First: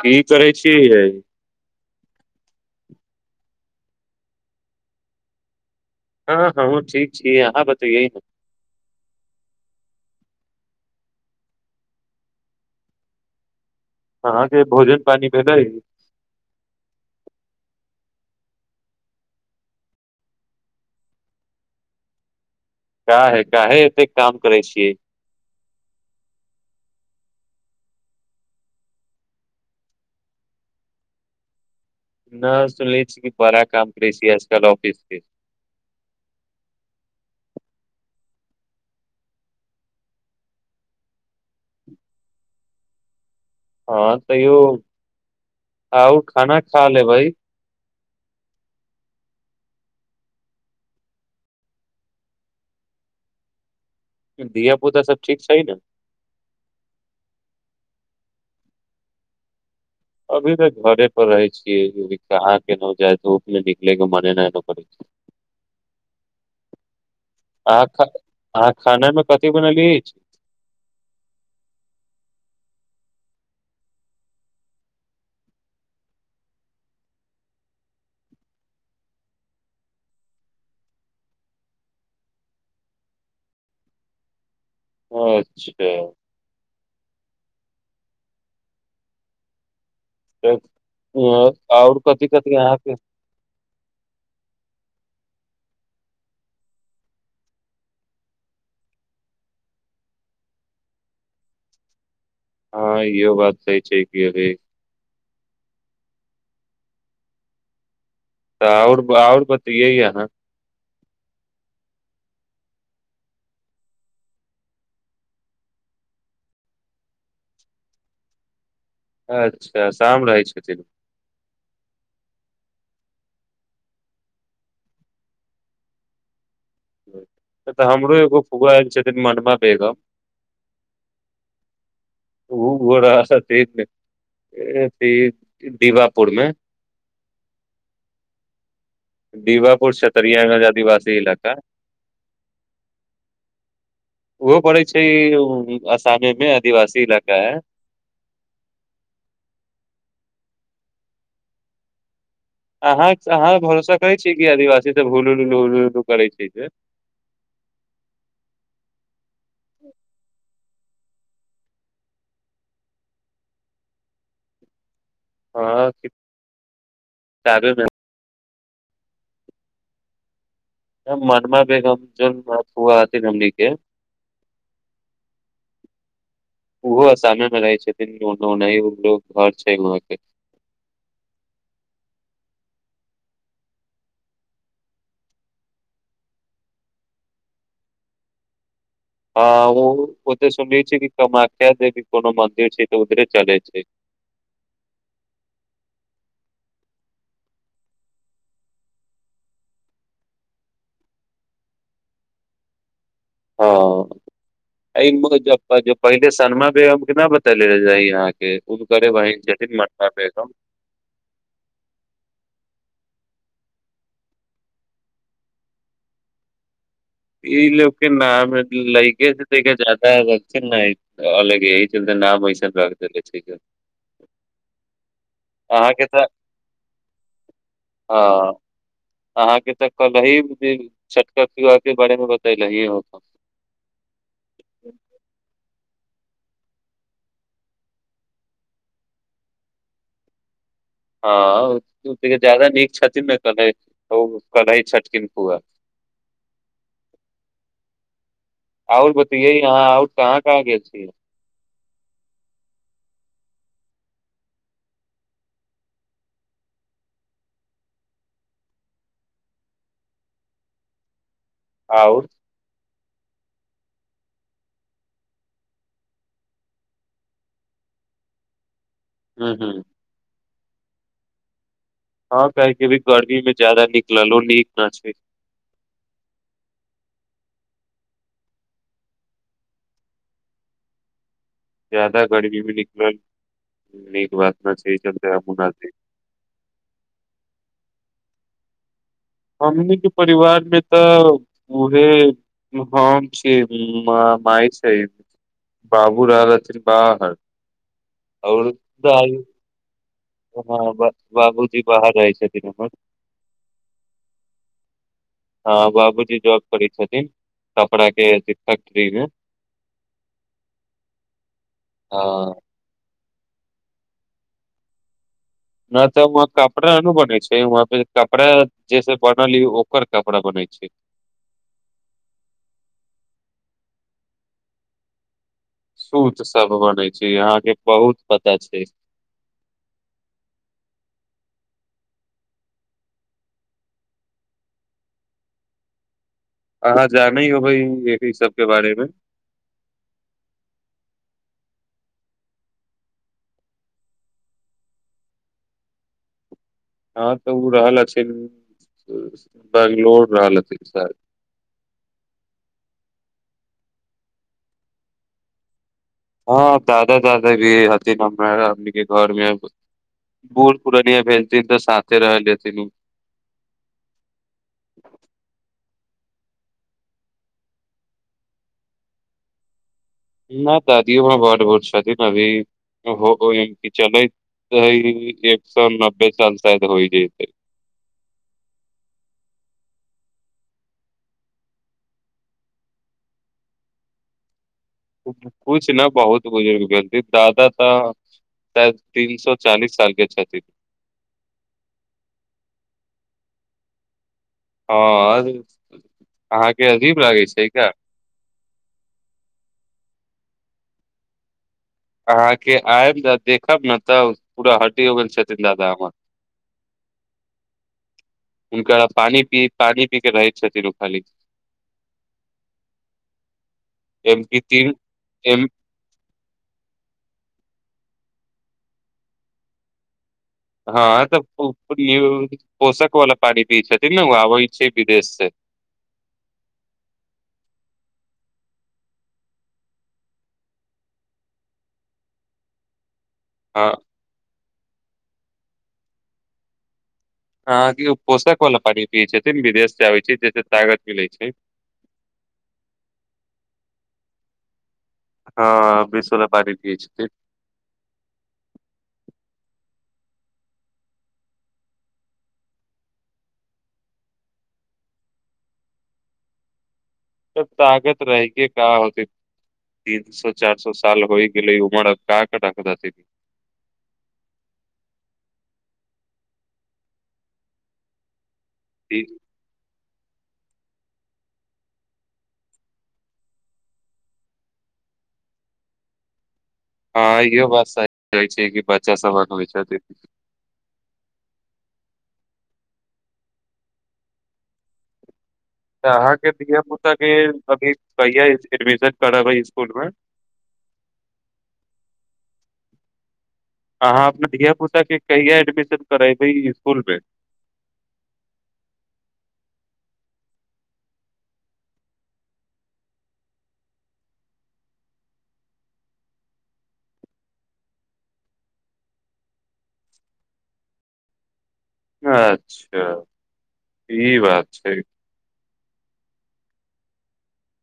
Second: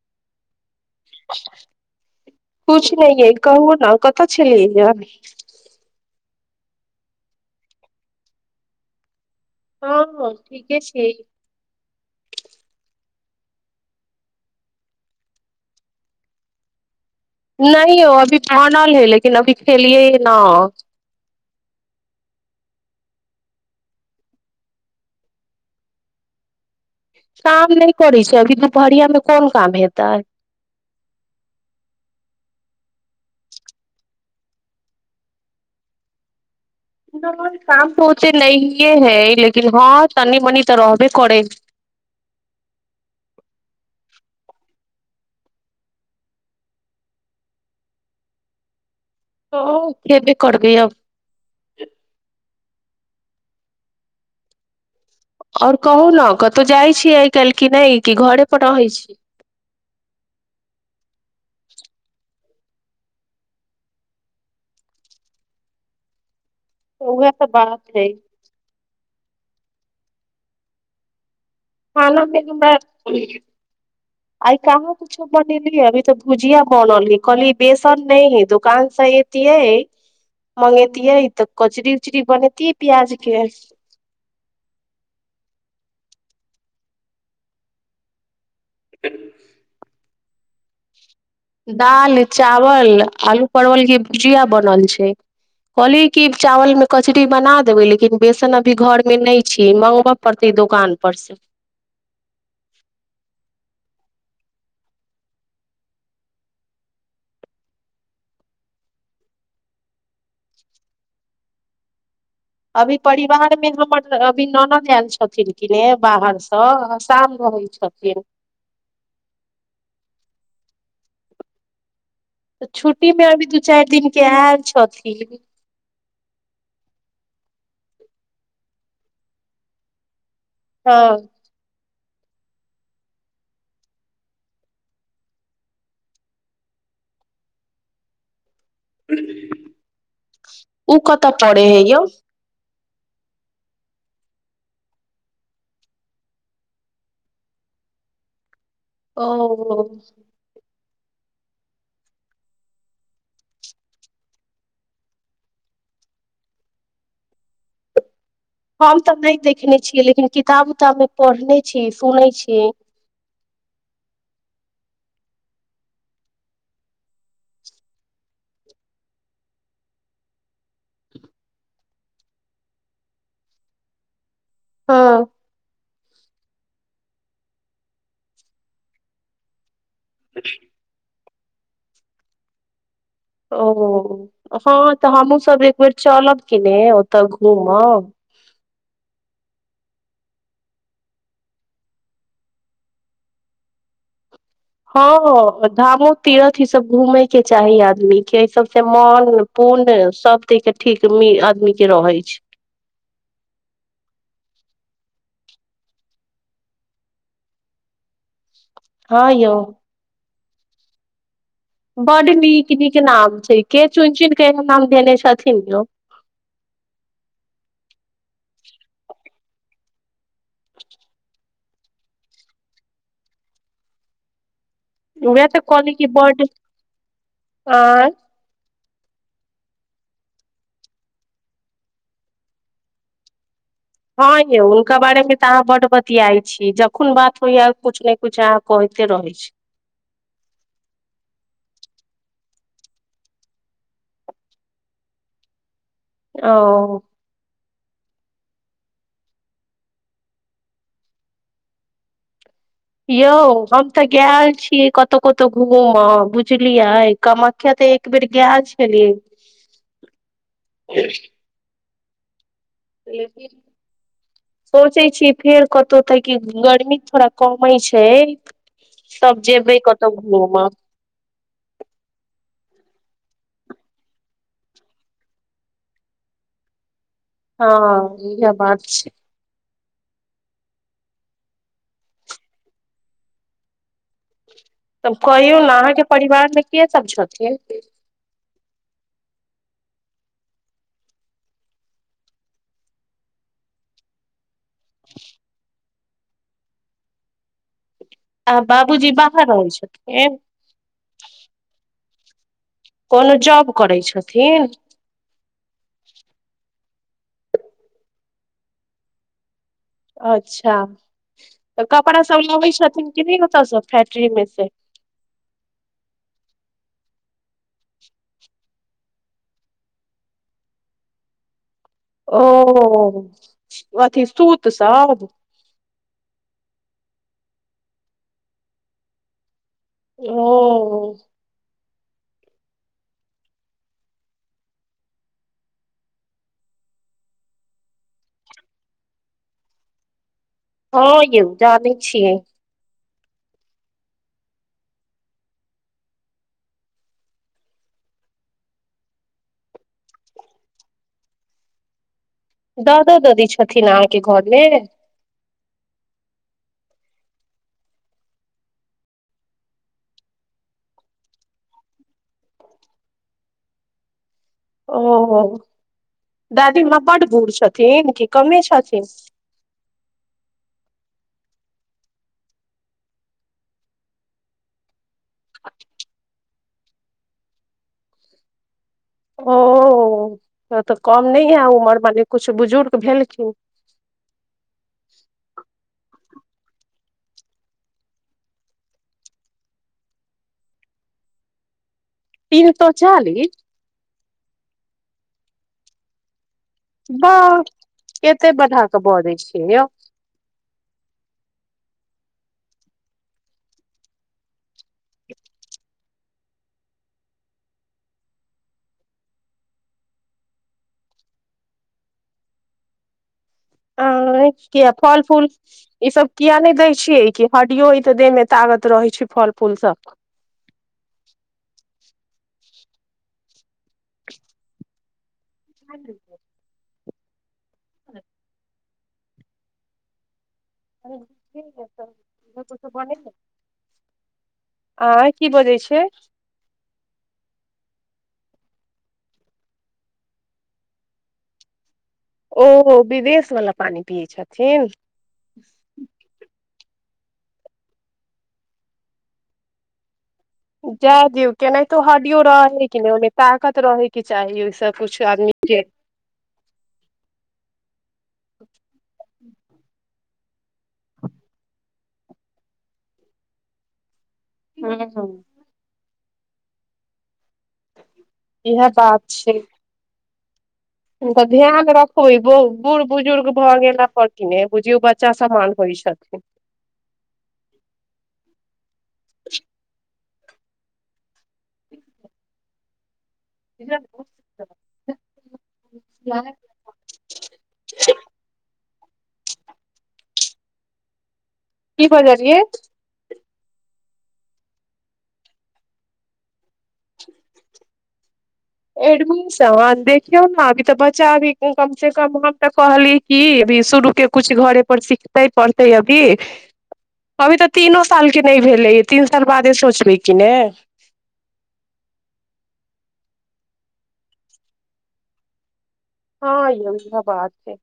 की करै छै छियै कुछ नहि कहू ने कतऽ छलियब हँ हँ हमहूँ ठीक छीयै अहाँ बतैैयै हँ हँ ठीके छै अहाँके भोजन पानी भलै नहि यौअभी बनल हय लेकिन अभी खेलियए नहि का काहे एत काम करै छी काम नहि करै छै अभी दुपहरियामे कोन काम हेतै न सुनी छी बरा काम करी छियै आजकल ऑफिस के काम पहुते नहिए है लेकिन हँ तनी मनी तऽ रहबे करै हँ तैयो आउ खाना खा लेबै ओ के बे करगै आब धिया पुता सब ठीक छै आओर कहू ने कतहु जाइ छियै आइ काल्हि कि नहि कि घरे पर रहै छी अभी तऽ घरे पर रहे छियै के न जाइ तऽ ओ अप नहि निकले कि मने नहि एना करै छै तऽ उएह त बात अहाँ खा हय अहाँ खाना मे कथी बनल अछि छ खानामे हमरा आइ कहाँ किछो बनेलिय अभी तऽ भुजिया बनल हय कहलियी बेसन नहि हइ दोकानसँ अतियै मंगेतियै तऽ कचरी उचरी बनेैतियै प्याजके अच्छा ह [inaudible] एकठ दाल चावल आलू परवल के भुजिया बनल छै कहलियी कि चावलमे कचरी बना देबै लेकिन बेसन अभी घरमे नहि छी मङगबय पड़तै दोकानपर से हँ यहो बात सही छै कि गई तऽ आओर आओर बतइै अहाँ अभी परिवारमे हमर अभी ननद आयल छथिन किने बाहरसँ आ शाम रहै छथिन अच्छा शाम रहै छथिन तऽ छुट्टीमे अभी दू चारि दिनके आयल छथिन तऽ हमरो एगो फुआ आयल छथिन मनमा बेगम हँ ओ उ दीवापुरमे दीवपुर छतरियागंज उ आदिवासी कतऽ इलका पड़े है यौ ओहो पड़ै छै आसमेमे आदिवासी इलाका है ओ- अहाँ अहाँ भरोसा करै छियै कि आदिवासी सभ हुलूलू हलू उल्लू करै छै से हम तऽ नहि देखने छियै लेकिन किताब बच्चा मे पढ़ने छी सुनै छीय हँ चालू ने मनमा बेगम फुआ हथिन हमनी के हँ ओहो संगे मे रहै छथिन ओनोनय घर छै वह [unintelligible] ओ हँ तऽ हमहूँसभ एक बेर चलब कि ने ओतऽ घूमब आ ओ ओे सुनले छ कि कामाख्या जे भी कोनो मंदिर छै तऽ उधरे चलै छै हँ धामो तीरथ ईसभ घूमयके चाही आदमीे एहि सभसँ मन पुण्य सभ द क ठीक आदमीक के रहै छै हँ एहि जे पहिले सनमा बेगम के नहि बतेले रही अहाँके ओ करे हँ भइ यौ छथिन मनमा बेगम बड नीक नीक नाम छै के चुन चुन कऽह नाम धयने छथिन यौ देखके जाता ह ब नहि अलय एहि चतय तऽ नाम बैसन रख द लै छैक वएह तऽ कहलि की बर्ड आ कही छठ पर्व के बारे मे बतेल हये हम हँं य उनका बारेमे त अहाँ बड्ड बत बतियाइ छी जखन बात होइया कुछ ने कुछ अहाँ कहते रहै छी हँ जादा नीक छथिन ने क ओ कै छथिन फुआ ओ आओर बतैए अहाँ आओर कहाँ कहाँ गेल छियै यौ हम तऽ गेल छीयै कतहु कतहु घूम बुझलियै कामाख्या तऽ एक बेर गेल छलियै। आओर सोचै छीयै फेर कतहु तकी कि गर्मी थोड़ा कमै छैय। सब हूँ हूँ जेबै कतव घुम। जादा नीक ललो नीक ना छै हँ इह बात छै ज्यदाा गर्मी भी निकलल नीक बात न छै एहि तब चलते हमहूँ कहियौ न ने गेल अहाँके परिवारमे के सभ छथिन हमनी के परिवार मे तऽ उहे हम छी माय छै बाबू रहलथी बाहर। आ बाबूजी [unintelligible] बाहर रहै छथिन बाबूजी बाहर आइ कोनो जॉब करै छ हँ बाबूजी जॉब करै छथिन छपड़ा के फैक्ट्रीमे। अच्छा तऽ कपड़ा हँ सब लबै छथिन ओतस फैक्ट्री मे से। न तऽ हम कपड़ा न बने छै ह कपड़ा जेस बनाल ओकर कपड़ा बने छै ओ अथी सूत सब। सूत सब बनै छैय आँहाँके बहुत पता छैय। ओ अहाँ जानै होबै एहि सबके बारेमे। हँ यौ जानै छियै। हँ तऽ ओ रहल अछी बैंगलोड़ रहल हथिन स दादा दादी छथिन अहाँके घरमे? हँ दादा दादा भी हथिन हमरा के घर मे बूढ़ पूर्णिया भेलथिन तऽ साथे रहल हथिन की। ओ दादी बड गूर छथिन की कमे छथिन? नहि दादीयो बड भ छथिन अभी चलैत एक सए नब्बे साल शायद होइ जेतय। ओ तऽ कम नहि यए उमर मने किछु बुजुर्ग भेलखिन। कुछ न बहुत बुजुर्ग भेलथिन दादा तऽ शाय तीन सो चालीस साल के छथिन। तीन सए चालीस? हँ अहाँके अजीब ब लागै छै का केते बढ़ा क बजय छियै यौ। अहाँके आयब त देखब ने तऽ पूरा हटी हो गेल छथिन दादा हमर। हुनकरा पानि पी पानि पीके रहैत छथिन ओ खाली। एम आँय पी किया तीन फल फूल एम ई सब किया नहि दै छियै कि। हडीयो य तऽ देह मे तागत रहै छैय फल फूल स। हँ तऽ पोषक वाला पानि पियै छथि ने ओ आबै छै की कहय छी से? [unintelligible] [unintelligible] हँ आँय की बजै छियै? अहाँके ओ पोषक वाला पानि पियै छथिन विदेशसँ आबैत छैय जहिसे तागत मिलैत छैय। ओ विदेश वाला पानि पियै छथिन। हँ बिस वला पानी पियै छथिन जाय दियौ केनाहितो हडियो रहै कि नहि ओहिमे ताकत रहैके चाही ओहिसँ किुछु आदमीके तब ताकत रहके का होते तीन सए चार सए साल होइ गेल लै उमर आ का करै के रहते हँ ह [inaudible] इएह बात छै तऽ ध्यान रखब ई ब बूढ़ बुजुर्ग भऽ गेला पर कि नहि बुझियौ बच्चा समान होइत छथिन हँ इहो बात सही कहै छियै कि बच्चा समान होय छथिन [unintelligible] तऽ अहाँके धिया पुता के अभी कहिआ एडमिशन करबै स्कूल मे की बाजलियै अहाँ अपना धिय पुता के कहिया एडमिशन करेबै इसकुलमे एडमिशन देखियौ ने अभी तऽ बच्चा अभी कमसँ कम हम तऽ कहलियै कि अभी शुरूके किछु घरेपर सिखतै पढ़तै अभी अभी तऽ तीनो सालके नहि भेलै तीन साल बादे सोचबै कि ने अच्छा ई बात छै हँ यो इहे बात छै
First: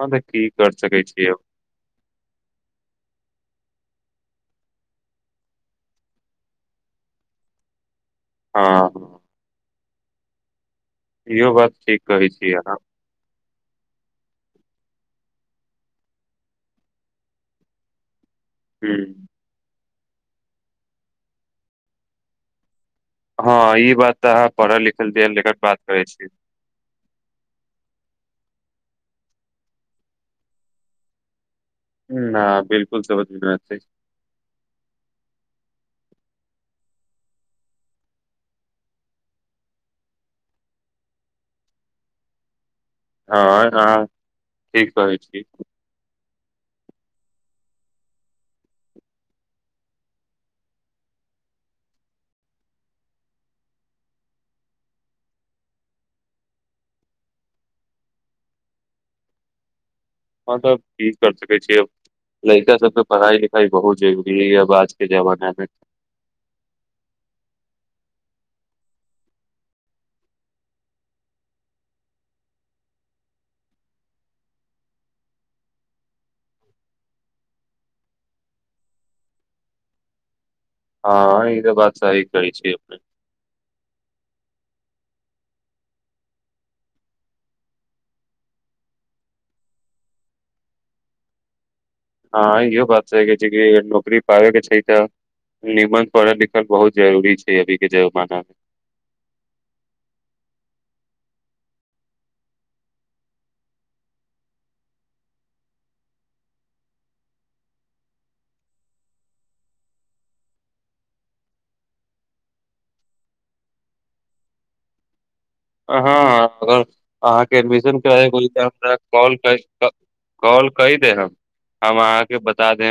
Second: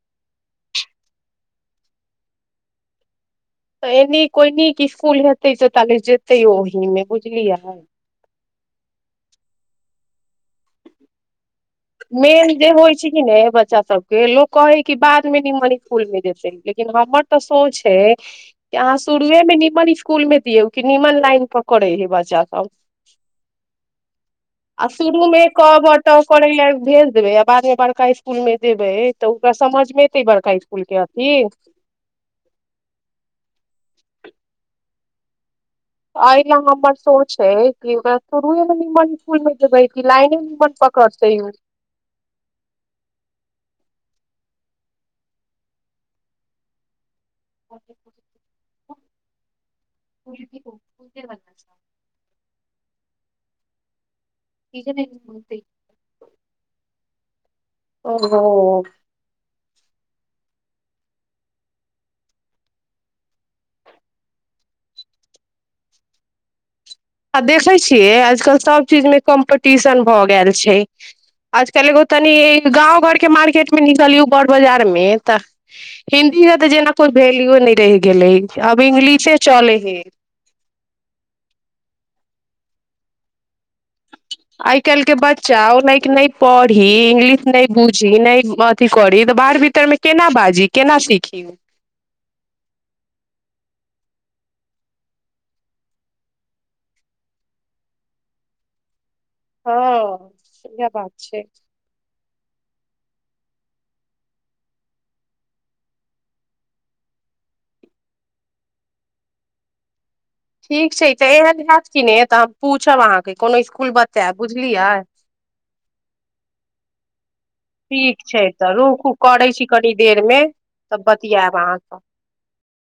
हँ त की कर सकै छिये अब त एनि कोइ नीक स्कूल हेतै से ताले जेते ओहीमे बुझलियै हँ ह इहो बात ठीक कहै मेन छी जे अहाँ होइ छै किने बच्चा सबके लोक कहै की बाद मे निमनी स्कूल मे देते लेकिन हमर तऽ सोच है की ह आहाँ शुरुए मे निमन स्कूल कुल मे दियऔ कि निमन लाइन पकरै है बच्चा सब हँ ई बात तऽ अहाँ पढ़ल आ लिखल द ल बात करै छी सम देबै आ बादमे बड़का इसकुल मे देबै तऽ ओकरा समझमे एतै बड़का इसकुल के अथी न बिलकुल समझ मे ना एतै एहि ला हमर सोच है कि ओकरा शुरुएमे निमन स्कूल मे देबै कि लाइने निमन पकड़तै उ हँ अहाँ ठीक कहै छी [inaudible] [unintelligible] [unintelligible] ओहो ह तब की कर सकै छियै अब लड़िका सबके पढ़ाइ लिखाइ बहुत जरुररी अब आजके जमानमे आ देखै छियै आजकल सभचीजमे कम्पीटिशन भऽ गेल छै आजकल एगो तनि गाँव घरके मार्केटमे निकलियौ बर बाजारमे तऽ हिंदीके तऽ जेना किइ वैल्यूओ नहि रहि गेलै आब इंग्लिशे चलै हइ हँ ई त बात सहि कहै छियै अपने आइ काल्हिके बच्चा ओ लक नहि पढ़ी इंग्लिश नहि बुझी नहि अथी करी तऽ बाहर भीतरमे केना बाजी केना सीखी हँ इहो बात छै छै नौकरी पाबै के छै तऽ निमन पढ़ल लिखल बहुत जरूरी छै अभी के जमाना मे हँ सुय बात छै ठीक छै तऽ एहन हयत कि ने तऽ हम पूछब अहाँके कोनो इसकुल बच्चा बुझलियै हँर अहाँके एडमिशन ठीक छै करा तऽ रुकू करै छी कॉ कनी देरमे कॉल क तब दे हम बतियाएब अहाँसँ अहाँके बता दे